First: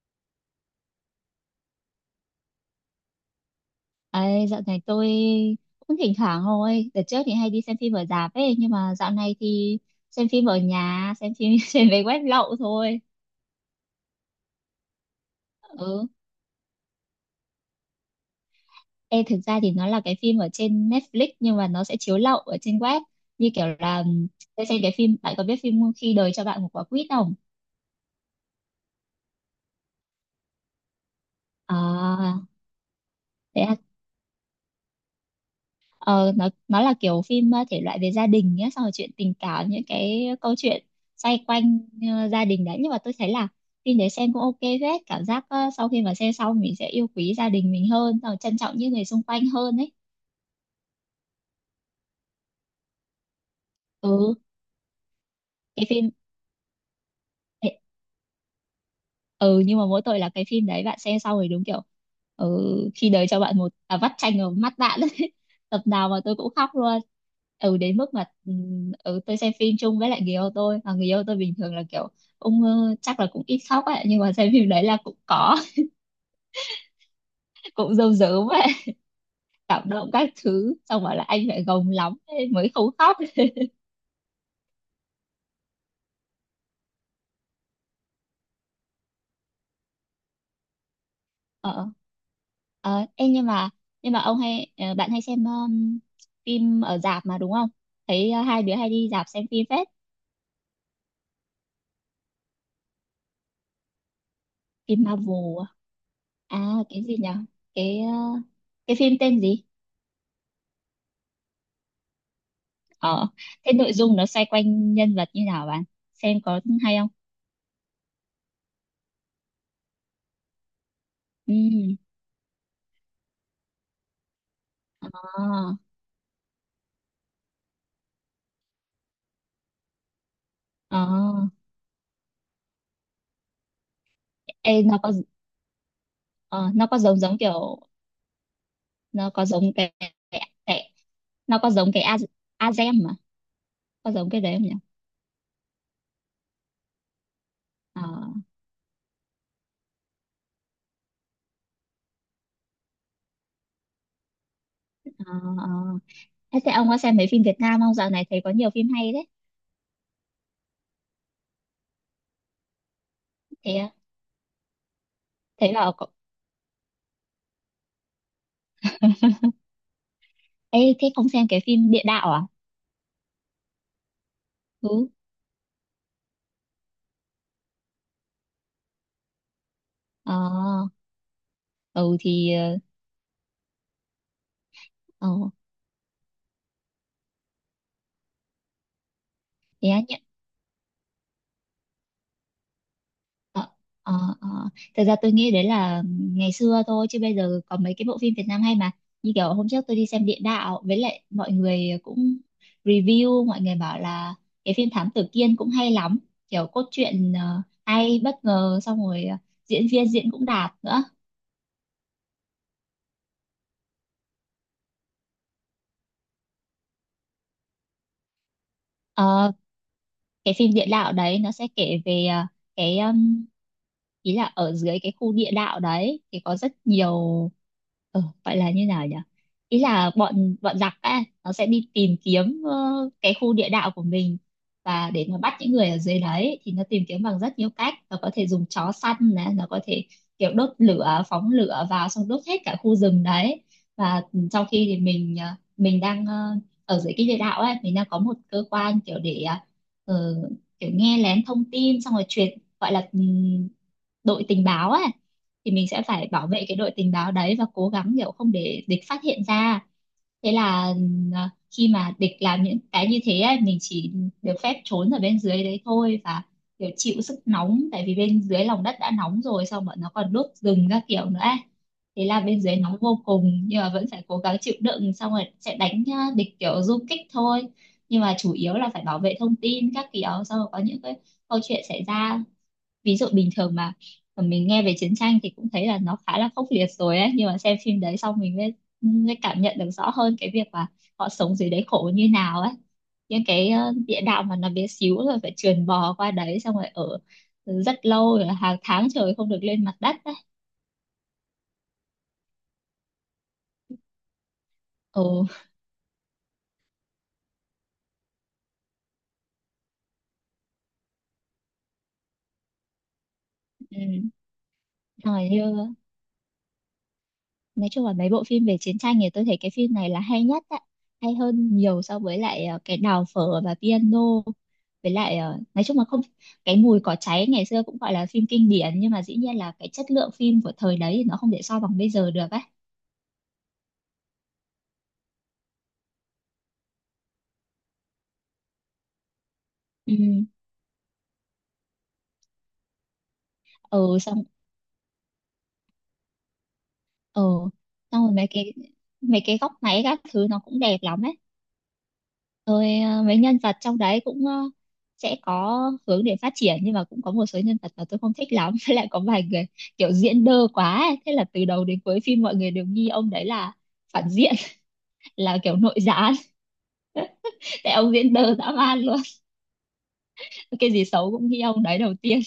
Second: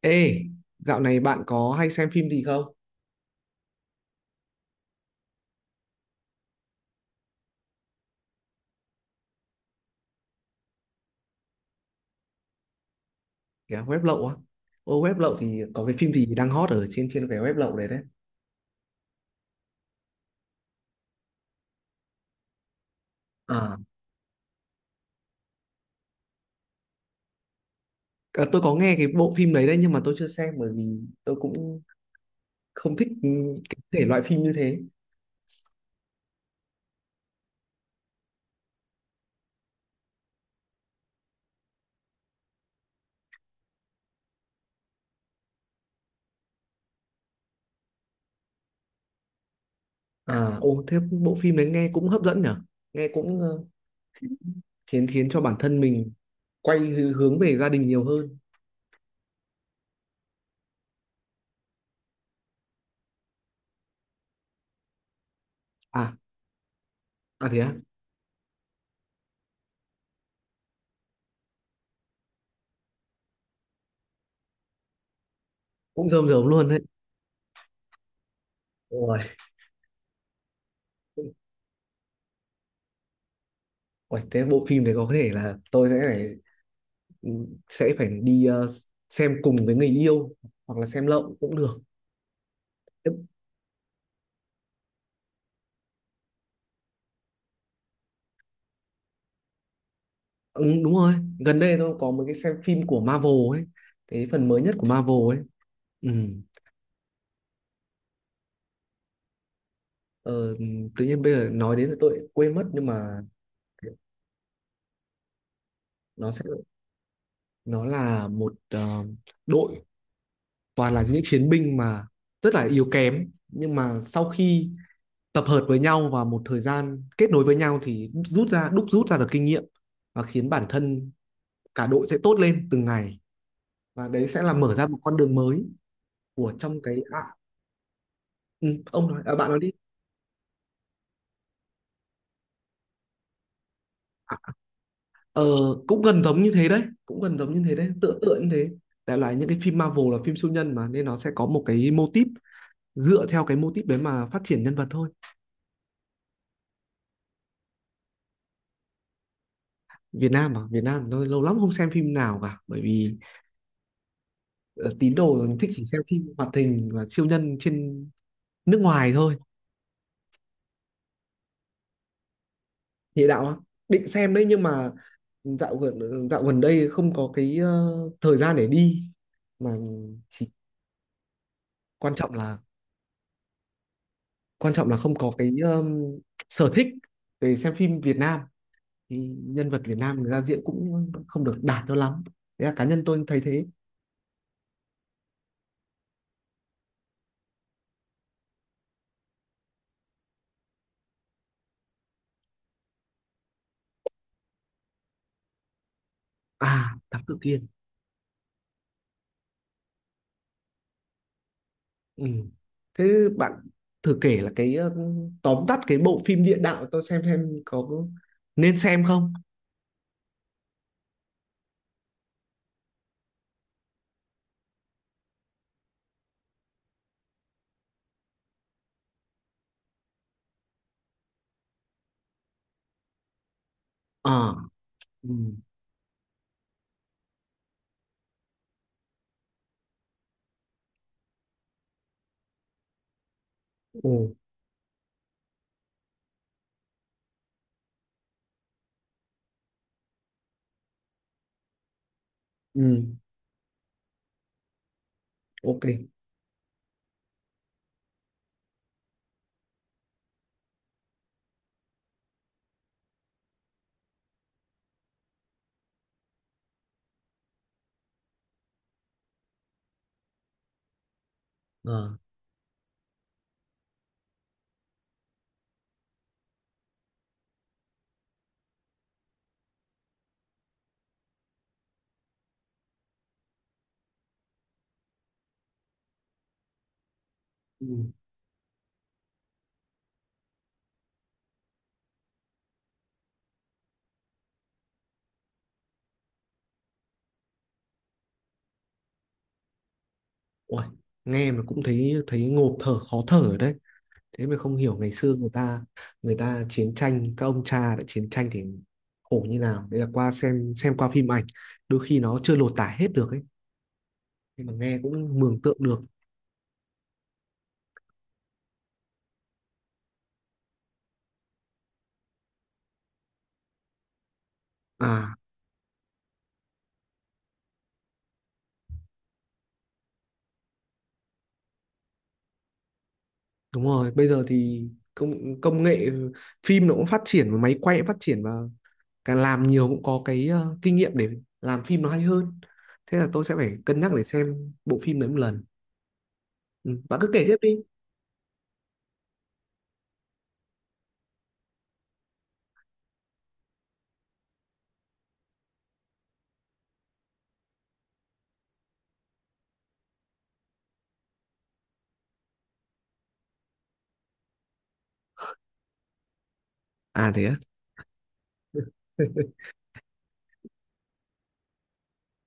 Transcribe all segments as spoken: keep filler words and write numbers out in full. Ê, dạo này bạn có hay xem phim gì không? Ấy, dạo này tôi cũng thỉnh thoảng thôi. Đợt trước thì hay đi xem phim ở rạp ấy, nhưng mà dạo này thì xem phim ở nhà, xem phim trên về web lậu thôi. Kìa, web lậu á. Ô, web lậu thì có cái Ừ. phim gì đang hot ở trên trên cái web lậu đấy đấy. Ê, thực ra thì nó là cái phim ở trên Netflix nhưng mà nó sẽ chiếu lậu ở trên web. Như kiểu À, là tôi xem cái phim, bạn có biết phim Khi đời cho bạn một quả quýt không? à, tôi có nghe cái bộ phim đấy đấy nhưng mà tôi chưa xem bởi vì tôi cũng À, không thích ừ, thế cái à? thể loại phim như thế. Ờ, nó nó là kiểu phim ờ, thể loại về gia đình nhé, xong rồi chuyện tình cảm, những cái câu chuyện xoay quanh ờ, gia đình đấy, nhưng mà tôi thấy là phim đấy xem cũng OK phết. Cảm giác ờ, sau khi mà xem xong mình sẽ yêu quý gia đình mình hơn, xong rồi trân trọng những người xung quanh hơn ấy. À, ô, thế bộ phim đấy nghe cũng hấp dẫn nhở? Nghe cũng ờ, Ừ, khiến khiến cho bản thân cái phim, mình quay hư- hướng về gia đình nhiều hơn. ừ, nhưng mà mỗi tội là cái phim đấy bạn xem xong rồi đúng kiểu ừ, khi đời cho bạn một à, vắt chanh vào mắt bạn ấy. Tập nào À, mà tôi cũng khóc luôn. à thế á, Ừ, đến mức mà ừ, ừ, tôi xem phim chung với lại người yêu tôi và người yêu tôi bình thường là kiểu ông ờ, chắc là cũng ít khóc ấy, nhưng mà xem phim đấy là cũng có. cũng rơm rớm luôn đấy. Cũng rơm rớm ấy, Ôi, cảm động các thứ, xong bảo là anh phải gồng lắm ấy mới không khóc. ôi, thế bộ phim đấy có thể là tôi sẽ phải ừ, sẽ phải đi ờ, xem cùng với người yêu hoặc là xem lậu cũng được. ờ ờ Ê, nhưng mà nhưng mà ông hay ờ, bạn hay xem um, phim ở rạp mà đúng không? Thấy ờ, hai đứa hay đi rạp xem phim phết. Ừ, đúng rồi, gần đây tôi có một cái xem phim của Marvel ấy, cái phần mới nhất của Phim Marvel Marvel ấy. à? Ừ. À, cái gì nhỉ? Cái ờ, cái phim tên gì? ờ, Tự nhiên bây giờ nói đến là tôi lại quên mất nhưng mà Ờ, thế nội dung nó xoay quanh nhân vật như nào, bạn nó xem sẽ có hay không? nó là một ờ, đội toàn là những chiến Ừ. binh mà rất là yếu kém, nhưng mà sau khi Ờ. tập hợp với nhau và một thời gian kết nối với nhau thì rút ra, đúc rút ra được kinh nghiệm và khiến bản Ờ. thân cả đội sẽ tốt lên từng ngày, và đấy sẽ là mở Ê, ra một nó có con đường mới của ờ, trong nó cái có giống à, giống kiểu, ừ, ông nói, nó à, có bạn nói đi giống cái, cái, cái, nó có giống cái A, Azem mà, có giống à, cái đấy không nhỉ? ờ, cũng gần giống như thế đấy, cũng gần giống như thế đấy, Ờ. tựa tựa như thế. Đại loại những cái phim Marvel là phim siêu nhân mà nên nó sẽ có một cái mô típ, dựa theo cái mô típ đấy mà phát triển nhân vật thôi. Ờ. Ờ. thế thế ông có xem mấy phim Việt Nam không? Dạo này thấy có nhiều phim hay đấy. Việt Nam à? Việt Nam tôi lâu lắm không xem phim nào cả bởi vì Thế à? ờ, tín đồ mình thích Thế chỉ là xem có- phim hoạt hình và siêu nhân trên nước ngoài thôi. Ê, thế không xem cái phim địa đạo à? Địa đạo á? Định xem đấy nhưng Ừ. mà dạo gần ờ, dạo gần đây không có cái ờ, thời gian để đi, mà Ờ. chỉ quan Ừ, trọng thì là ờ, quan trọng là không ờ, có cái um, sở thích về xem phim Việt Nam, thì nhân vật thế Việt á, nhận. Nam người ra diễn cũng không được đạt cho lắm, thế là cá nhân tôi thấy Ờ, thế. ờ, ờ. Thật ra tôi nghĩ đấy là ngày xưa thôi, chứ bây giờ có mấy cái bộ phim Việt Nam hay mà. Như kiểu hôm trước tôi đi xem Địa Đạo, với lại mọi người cũng review, mọi người bảo là cái phim Thám Tử Kiên cũng hay lắm, kiểu cốt À, Thám truyện Tử ờ, Kiên. hay bất ngờ, xong rồi ờ, diễn viên diễn cũng đạt nữa. Ừ. Thế bạn thử kể là cái uh, tóm tắt cái bộ phim địa đạo tôi xem xem có nên xem không. Ờ, cái phim địa đạo đấy nó sẽ kể về ờ, cái um, ý là ở dưới cái khu địa đạo đấy thì có rất nhiều. Ừ, gọi là như nào nhỉ? Ý là bọn bọn giặc ấy nó sẽ đi tìm kiếm ờ, cái khu địa đạo của mình, Ờ. và để Ừ. mà bắt những người ở dưới đấy thì nó tìm kiếm bằng rất nhiều cách. Nó có thể dùng chó săn này, nó có thể kiểu đốt lửa, phóng lửa vào, xong đốt hết cả khu rừng đấy. Ồ. Và trong khi thì mình ờ, mình đang ờ, ở dưới cái địa đạo ấy, mình đang có một cơ quan kiểu để ờ, ờ, kiểu nghe lén thông tin, xong rồi truyền, gọi Ừ. là ừm, đội tình báo ấy. Thì Ok. mình sẽ phải bảo vệ cái đội tình báo đấy và cố gắng kiểu không để địch phát hiện ra. Thế là ừm, à, khi mà địch làm những cái như thế ấy, mình chỉ được phép trốn ở bên dưới đấy thôi, và kiểu chịu sức nóng tại vì bên dưới lòng đất đã nóng rồi, xong bọn nó còn đốt rừng các kiểu nữa ấy. Ờ. Thế là bên dưới nóng vô cùng, nhưng mà vẫn phải cố gắng chịu đựng, xong rồi sẽ đánh à, địch kiểu du kích thôi. Nhưng mà chủ yếu là phải bảo vệ thông tin các kiểu, xong rồi có những cái câu chuyện xảy ra. Ví dụ bình thường mà mình nghe về chiến tranh thì cũng thấy là nó khá là khốc liệt rồi ấy, nhưng mà xem phim Ừ. đấy xong mình mới, mới cảm nhận được rõ hơn cái việc là họ sống dưới đấy khổ như nào ấy. Những cái ờ, địa đạo mà nó bé xíu, rồi phải trườn bò qua đấy, xong rồi ở rất lâu, rồi hàng tháng trời không được lên mặt đất ấy. Uầy, nghe mà cũng thấy thấy ngộp thở, khó thở đấy. Thế mới không hiểu ngày xưa Ừ. người ta người ta chiến tranh, các ông cha đã chiến tranh thì khổ như nào đấy, là qua xem xem qua phim ảnh đôi khi nó chưa lột tả hết được ấy, Ừ. nhưng mà nghe cũng Rồi, mường như tượng được. nói chung là mấy bộ phim về chiến tranh thì tôi thấy cái phim này là hay nhất ạ, hay hơn nhiều so với lại ờ, cái Đào phở và piano, với À, lại ờ, nói chung là không. Cái Mùi cỏ cháy ngày xưa cũng gọi là phim kinh điển, nhưng mà dĩ nhiên là cái chất lượng phim của thời đấy thì nó không thể so bằng bây giờ được ấy. đúng rồi, bây giờ thì công công nghệ phim nó cũng phát triển và máy quay cũng phát triển, và càng làm nhiều cũng Ừ. có cái ờ, kinh nghiệm để làm phim nó hay hơn. Thế là tôi sẽ phải cân nhắc Ừ, để xong. xem bộ phim đấy một lần. Ừ, bạn cứ Ừ, kể tiếp đi. xong rồi mấy cái mấy cái góc máy các thứ nó cũng đẹp lắm ấy. Rồi à, mấy nhân vật trong đấy cũng ờ, sẽ có hướng để phát triển, nhưng mà cũng có một số nhân vật mà tôi không thích lắm. Với lại có vài người kiểu diễn đơ quá ấy. Thế là từ đầu đến cuối phim mọi người đều nghi ông đấy là phản diện, là kiểu nội gián. À, thế á. Tại ông diễn đơ dã man luôn. Cái gì xấu cũng nghi ông đấy đầu tiên.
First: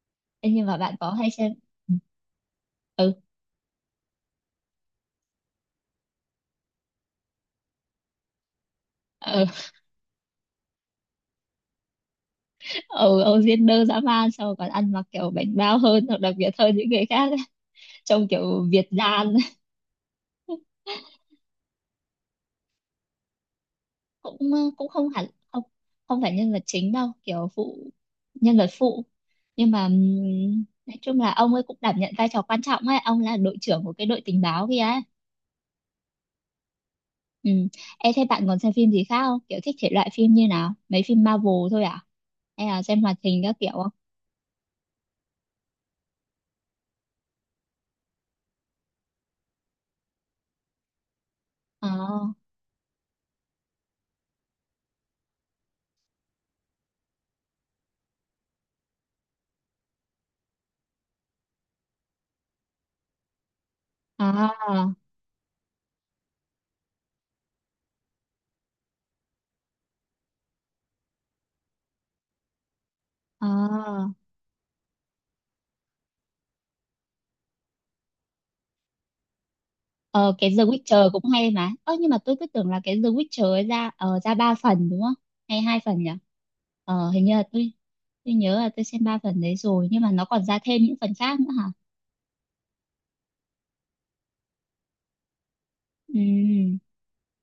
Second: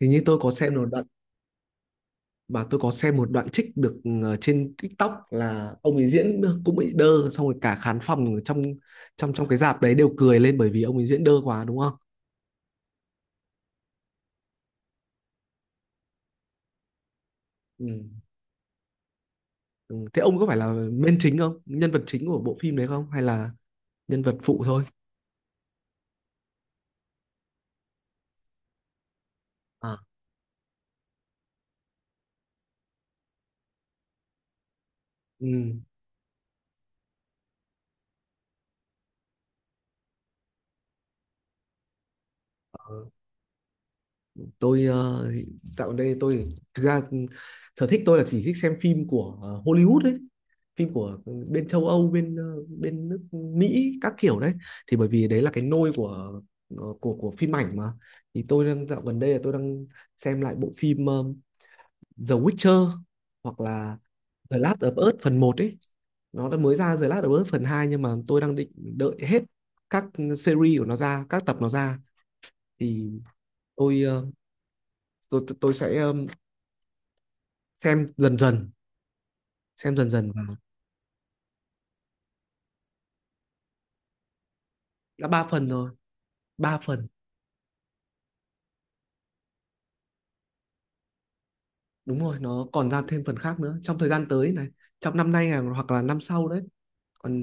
Thì như tôi có Thế nhưng xem mà rồi bạn có hay xem. mà, tôi có Ừ. xem một đoạn trích được ờ, trên TikTok là ông ấy diễn cũng bị đơ, xong rồi cả khán phòng trong trong Ừ. trong cái rạp đấy đều cười lên bởi vì ông ấy diễn đơ quá, đúng không? Ừ, ông diễn đơ dã man, xong rồi còn ăn mặc kiểu bảnh bao hơn hoặc đặc biệt hơn những người khác ấy. Ừ. Trông kiểu Việt gian. Ừ. Thế ông có phải là main chính không? Nhân vật chính của bộ phim đấy không? Hay là nhân vật Cũng ờ, phụ thôi? cũng không hẳn. Không, không phải nhân vật chính đâu, kiểu phụ, nhân vật phụ, nhưng mà À. ừm, nói chung là ông ấy cũng đảm nhận vai trò quan trọng ấy, ông là đội trưởng của cái đội tình báo kia ấy. Ừ. Ừ. Ê, thế bạn còn xem phim gì khác không, kiểu thích thể loại phim như nào? Mấy phim Marvel thôi à, hay là xem hoạt hình các kiểu không? tôi ờ, Dạo gần đây tôi, thực ra sở thích tôi là chỉ thích xem phim của ờ, Hollywood đấy, phim của bên châu Âu, À. bên ờ, bên nước Mỹ các kiểu đấy, thì bởi vì đấy là cái nôi của ờ, của của phim ảnh mà. Thì tôi đang dạo gần đây là tôi đang xem lại bộ phim ờ, The Witcher, hoặc là The Last À. of Us phần một ấy. Nó đã mới ra The Last of Us phần hai nhưng mà tôi đang định đợi hết các series của nó ra, các tập nó ra, thì tôi À. ờ, tôi tôi sẽ ờ, xem dần dần, xem dần dần, Ờ, cái và The Witcher cũng hay mà. Ơ, nhưng mà tôi cứ tưởng là cái The Witcher ấy ra ờ, ra ba phần đúng không? đã ba Hay phần hai rồi. phần nhỉ? Ba phần, Ờ, hình như là tôi tôi nhớ là tôi xem ba phần đấy rồi, nhưng mà nó còn ra thêm những phần khác nữa hả? đúng rồi, nó còn ra thêm phần khác nữa trong thời gian tới này, trong năm nay à, hoặc là năm sau đấy. Ừ. Còn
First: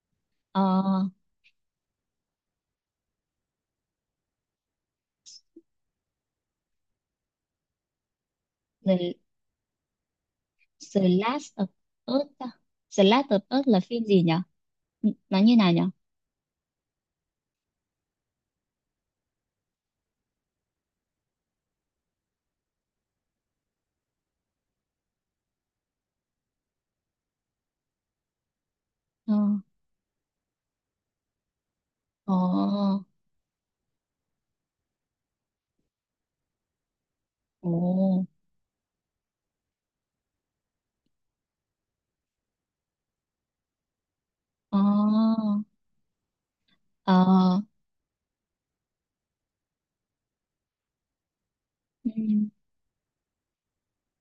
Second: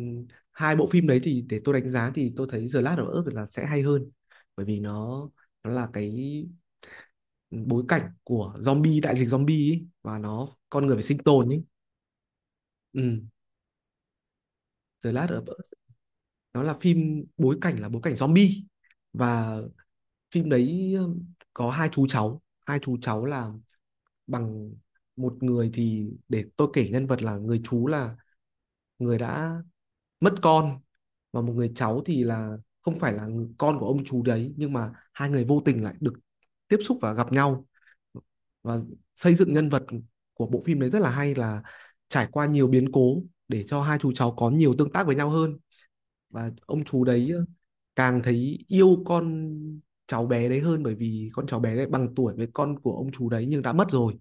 Ờ, hai bộ phim đấy thì để tôi đánh giá thì tôi thấy The Last of Us là sẽ hay hơn, bởi vì nó nó là cái bối cảnh của zombie, đại The, dịch zombie ấy, và nó con người phải The sinh tồn Last ấy. of Us. À? The Ừ, Last of Us là phim gì nhỉ? The N- Last Nó of như Us nào nhỉ? nó là phim bối cảnh là bối cảnh zombie, và phim đấy um, có hai chú cháu. Hai chú cháu là bằng, một người thì để tôi kể nhân vật, là người chú là người Ờ. đã mất con, và một người cháu thì Ồ. là không phải là con của ông chú đấy, nhưng mà hai người vô tình lại được tiếp xúc và gặp nhau, Ồ. và xây dựng nhân vật của bộ phim đấy rất là hay, là trải qua nhiều biến cố để cho hai chú cháu có nhiều Ờ. tương tác với nhau hơn, và ông chú Ờ. đấy ờ, càng thấy yêu con cháu bé đấy hơn, bởi vì con cháu bé đấy Ừ. bằng tuổi với con của ông chú đấy nhưng đã mất rồi.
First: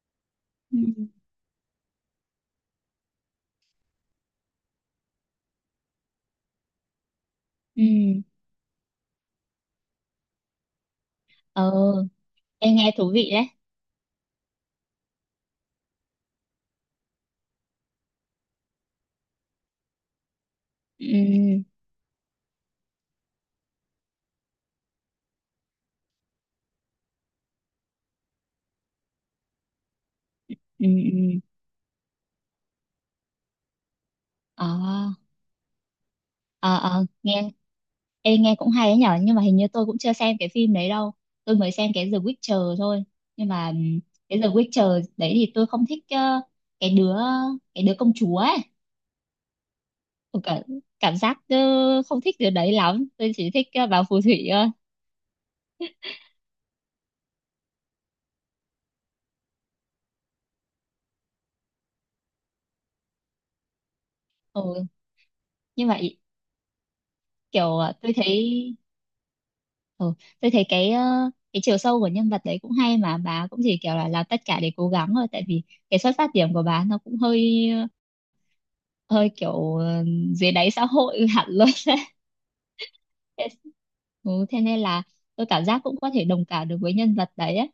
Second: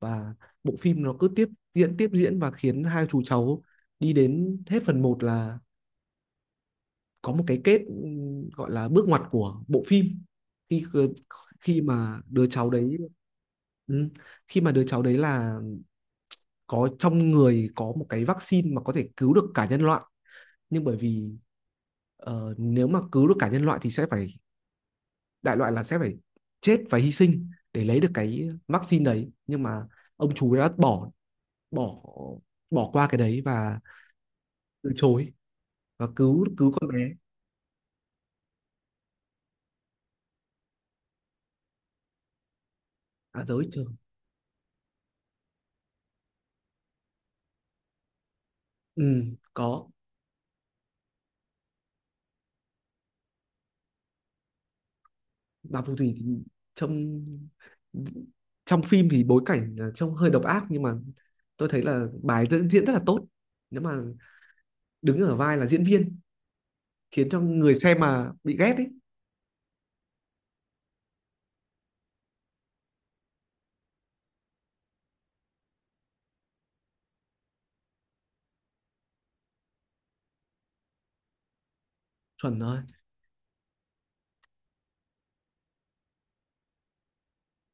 Và bộ Ừ. phim nó cứ tiếp diễn, tiếp diễn, và khiến hai chú cháu đi đến hết phần một là có một cái kết, Ừ. ừ, gọi là bước ngoặt của bộ phim, khi ờ, Ờ. khi mà đứa cháu Em nghe đấy thú vị đấy. ừ, khi mà đứa cháu đấy là có trong người, có một cái vaccine mà có thể cứu được cả nhân loại. Nhưng bởi vì Ừ. ờ, nếu mà cứu được cả nhân loại thì sẽ phải, đại loại là sẽ phải chết và hy sinh để lấy được cái vaccine đấy, nhưng mà ông chú đã Ừ. bỏ Ừ. bỏ bỏ qua cái đấy và Ờ. từ chối, và cứu cứu Ờ. con Ờ, bé. nghe, ê, nghe cũng hay đấy nhở, nhưng mà hình như tôi cũng chưa xem cái phim đấy đâu. Tôi mới xem cái The Witcher thôi. À, Nhưng mà giới trường, ừm, cái The Witcher đấy thì tôi không thích ờ, cái đứa cái đứa công chúa ấy. ừ, có Tôi cả, cảm giác ờ, không thích đứa đấy lắm. Tôi chỉ thích ờ, bà phù thủy thôi. bà phù thủy thì trong trong phim thì bối cảnh là trông hơi độc ác, nhưng mà tôi thấy là bài diễn diễn rất là tốt, nếu mà Ừ. đứng ở vai là diễn Nhưng mà viên, ý- khiến cho người Kiểu ờ, xem tôi thấy mà bị ghét ấy. ừ, tôi thấy cái ờ, cái chiều sâu của nhân vật đấy cũng hay mà. Bà cũng chỉ kiểu là làm tất cả để cố gắng thôi, tại vì cái xuất phát điểm của bà nó cũng hơi, hơi kiểu ờ, dưới đáy xã hội hẳn luôn. Chuẩn rồi. thế, ừ, thế nên là tôi cảm giác cũng có thể đồng cảm được với nhân vật đấy ấy.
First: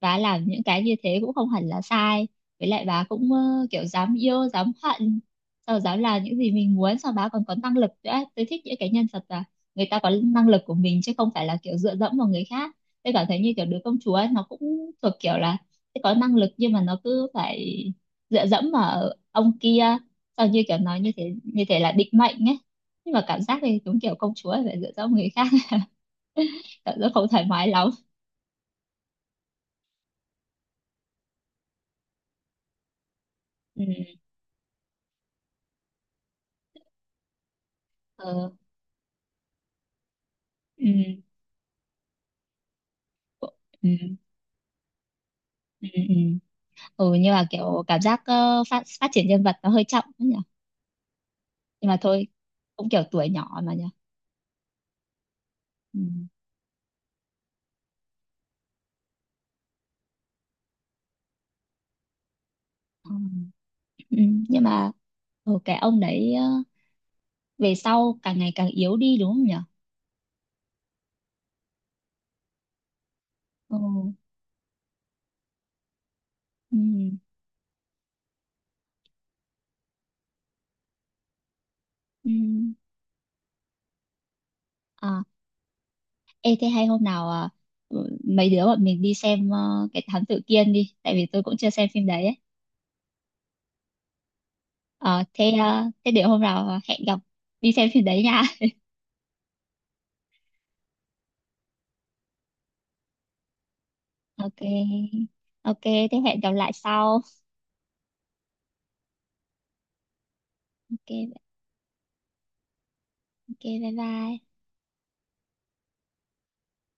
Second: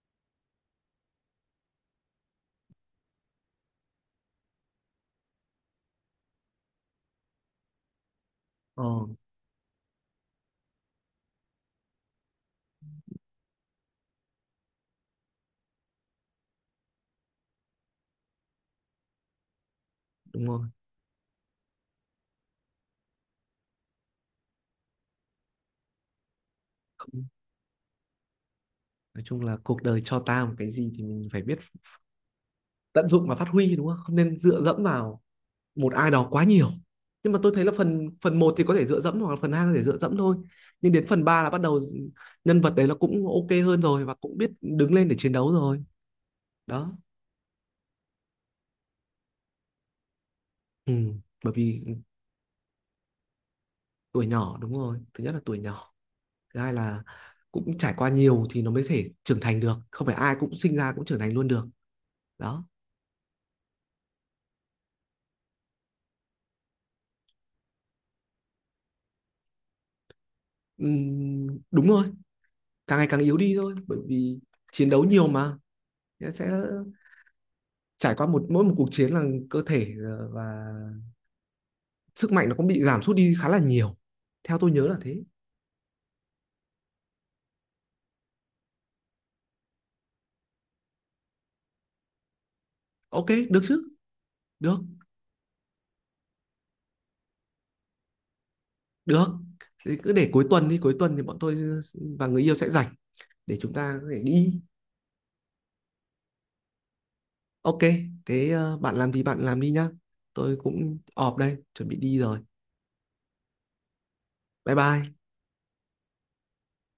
Bà làm những cái như thế cũng không hẳn là sai. Với lại bà cũng ờ, kiểu dám yêu dám hận, sau dám làm những gì mình muốn, sau bà còn có năng lực nữa. Tôi thích những ờ cái nhân vật là người ta có năng lực của mình chứ không phải là kiểu dựa dẫm vào người khác. Tôi cảm thấy như kiểu đứa công chúa ấy, nó cũng thuộc kiểu là sẽ có năng lực nhưng mà nó cứ phải dựa dẫm vào ông kia, Đúng sau rồi. như kiểu nói như thế như thế là định mệnh ấy, nhưng mà cảm giác thì đúng kiểu công chúa phải dựa dẫm vào người khác. Cảm giác Không, không thoải mái lắm. nói chung là cuộc đời cho ta một cái gì thì mình phải biết tận dụng và phát huy, đúng không? Không Ừ. nên dựa dẫm vào một ai đó quá nhiều, nhưng mà tôi thấy là phần phần Ờ. một thì có thể dựa dẫm, hoặc là phần hai có thể dựa dẫm thôi, nhưng đến Ừ. phần ba là bắt đầu nhân vật đấy nó cũng ok hơn Ừ. rồi, và cũng biết đứng lên để chiến đấu rồi. Ừ, ừ. Ừ. Đó. Ừ, nhưng mà kiểu cảm giác ờ, phát phát triển nhân vật nó hơi chậm ấy nhỉ. Ừ. Bởi vì Nhưng mà thôi, cũng kiểu tuổi nhỏ mà nhỉ. tuổi nhỏ, đúng rồi, thứ nhất là tuổi nhỏ, Ừ. thứ hai là cũng trải qua nhiều thì nó mới thể trưởng thành được, không phải ai cũng sinh ra cũng trưởng thành luôn được. Đó. Ừ. Ừ, nhưng mà ừ, cái ông đấy ờ, về sau càng ngày càng yếu đi đúng không nhỉ? Ừm, đúng rồi, càng ngày càng yếu đi thôi, Ừ. bởi vì chiến đấu nhiều mà, sẽ Ừ. trải qua một mỗi một cuộc chiến là cơ thể ờ, và sức Ừ. mạnh nó cũng bị giảm sút đi khá là nhiều, theo tôi nhớ là thế. À, ê thế hay hôm nào à, ừ, mấy đứa bọn mình đi xem ờ, cái Thám Tử Kiên đi, tại vì tôi cũng chưa xem phim đấy ấy. Ok, được chứ, được Ờ, thế ờ, thế để hôm nào à, hẹn gặp đi xem phim đấy nha. được Thế cứ để cuối tuần đi, cuối tuần thì bọn tôi và người yêu sẽ rảnh để chúng ta có thể đi. OK. OK, thế hẹn gặp lại sau. Ok, thế ờ, bạn làm thì bạn làm đi nhá, tôi cũng ọp OK. đây chuẩn bị đi rồi. OK, bye bye. Bye bye.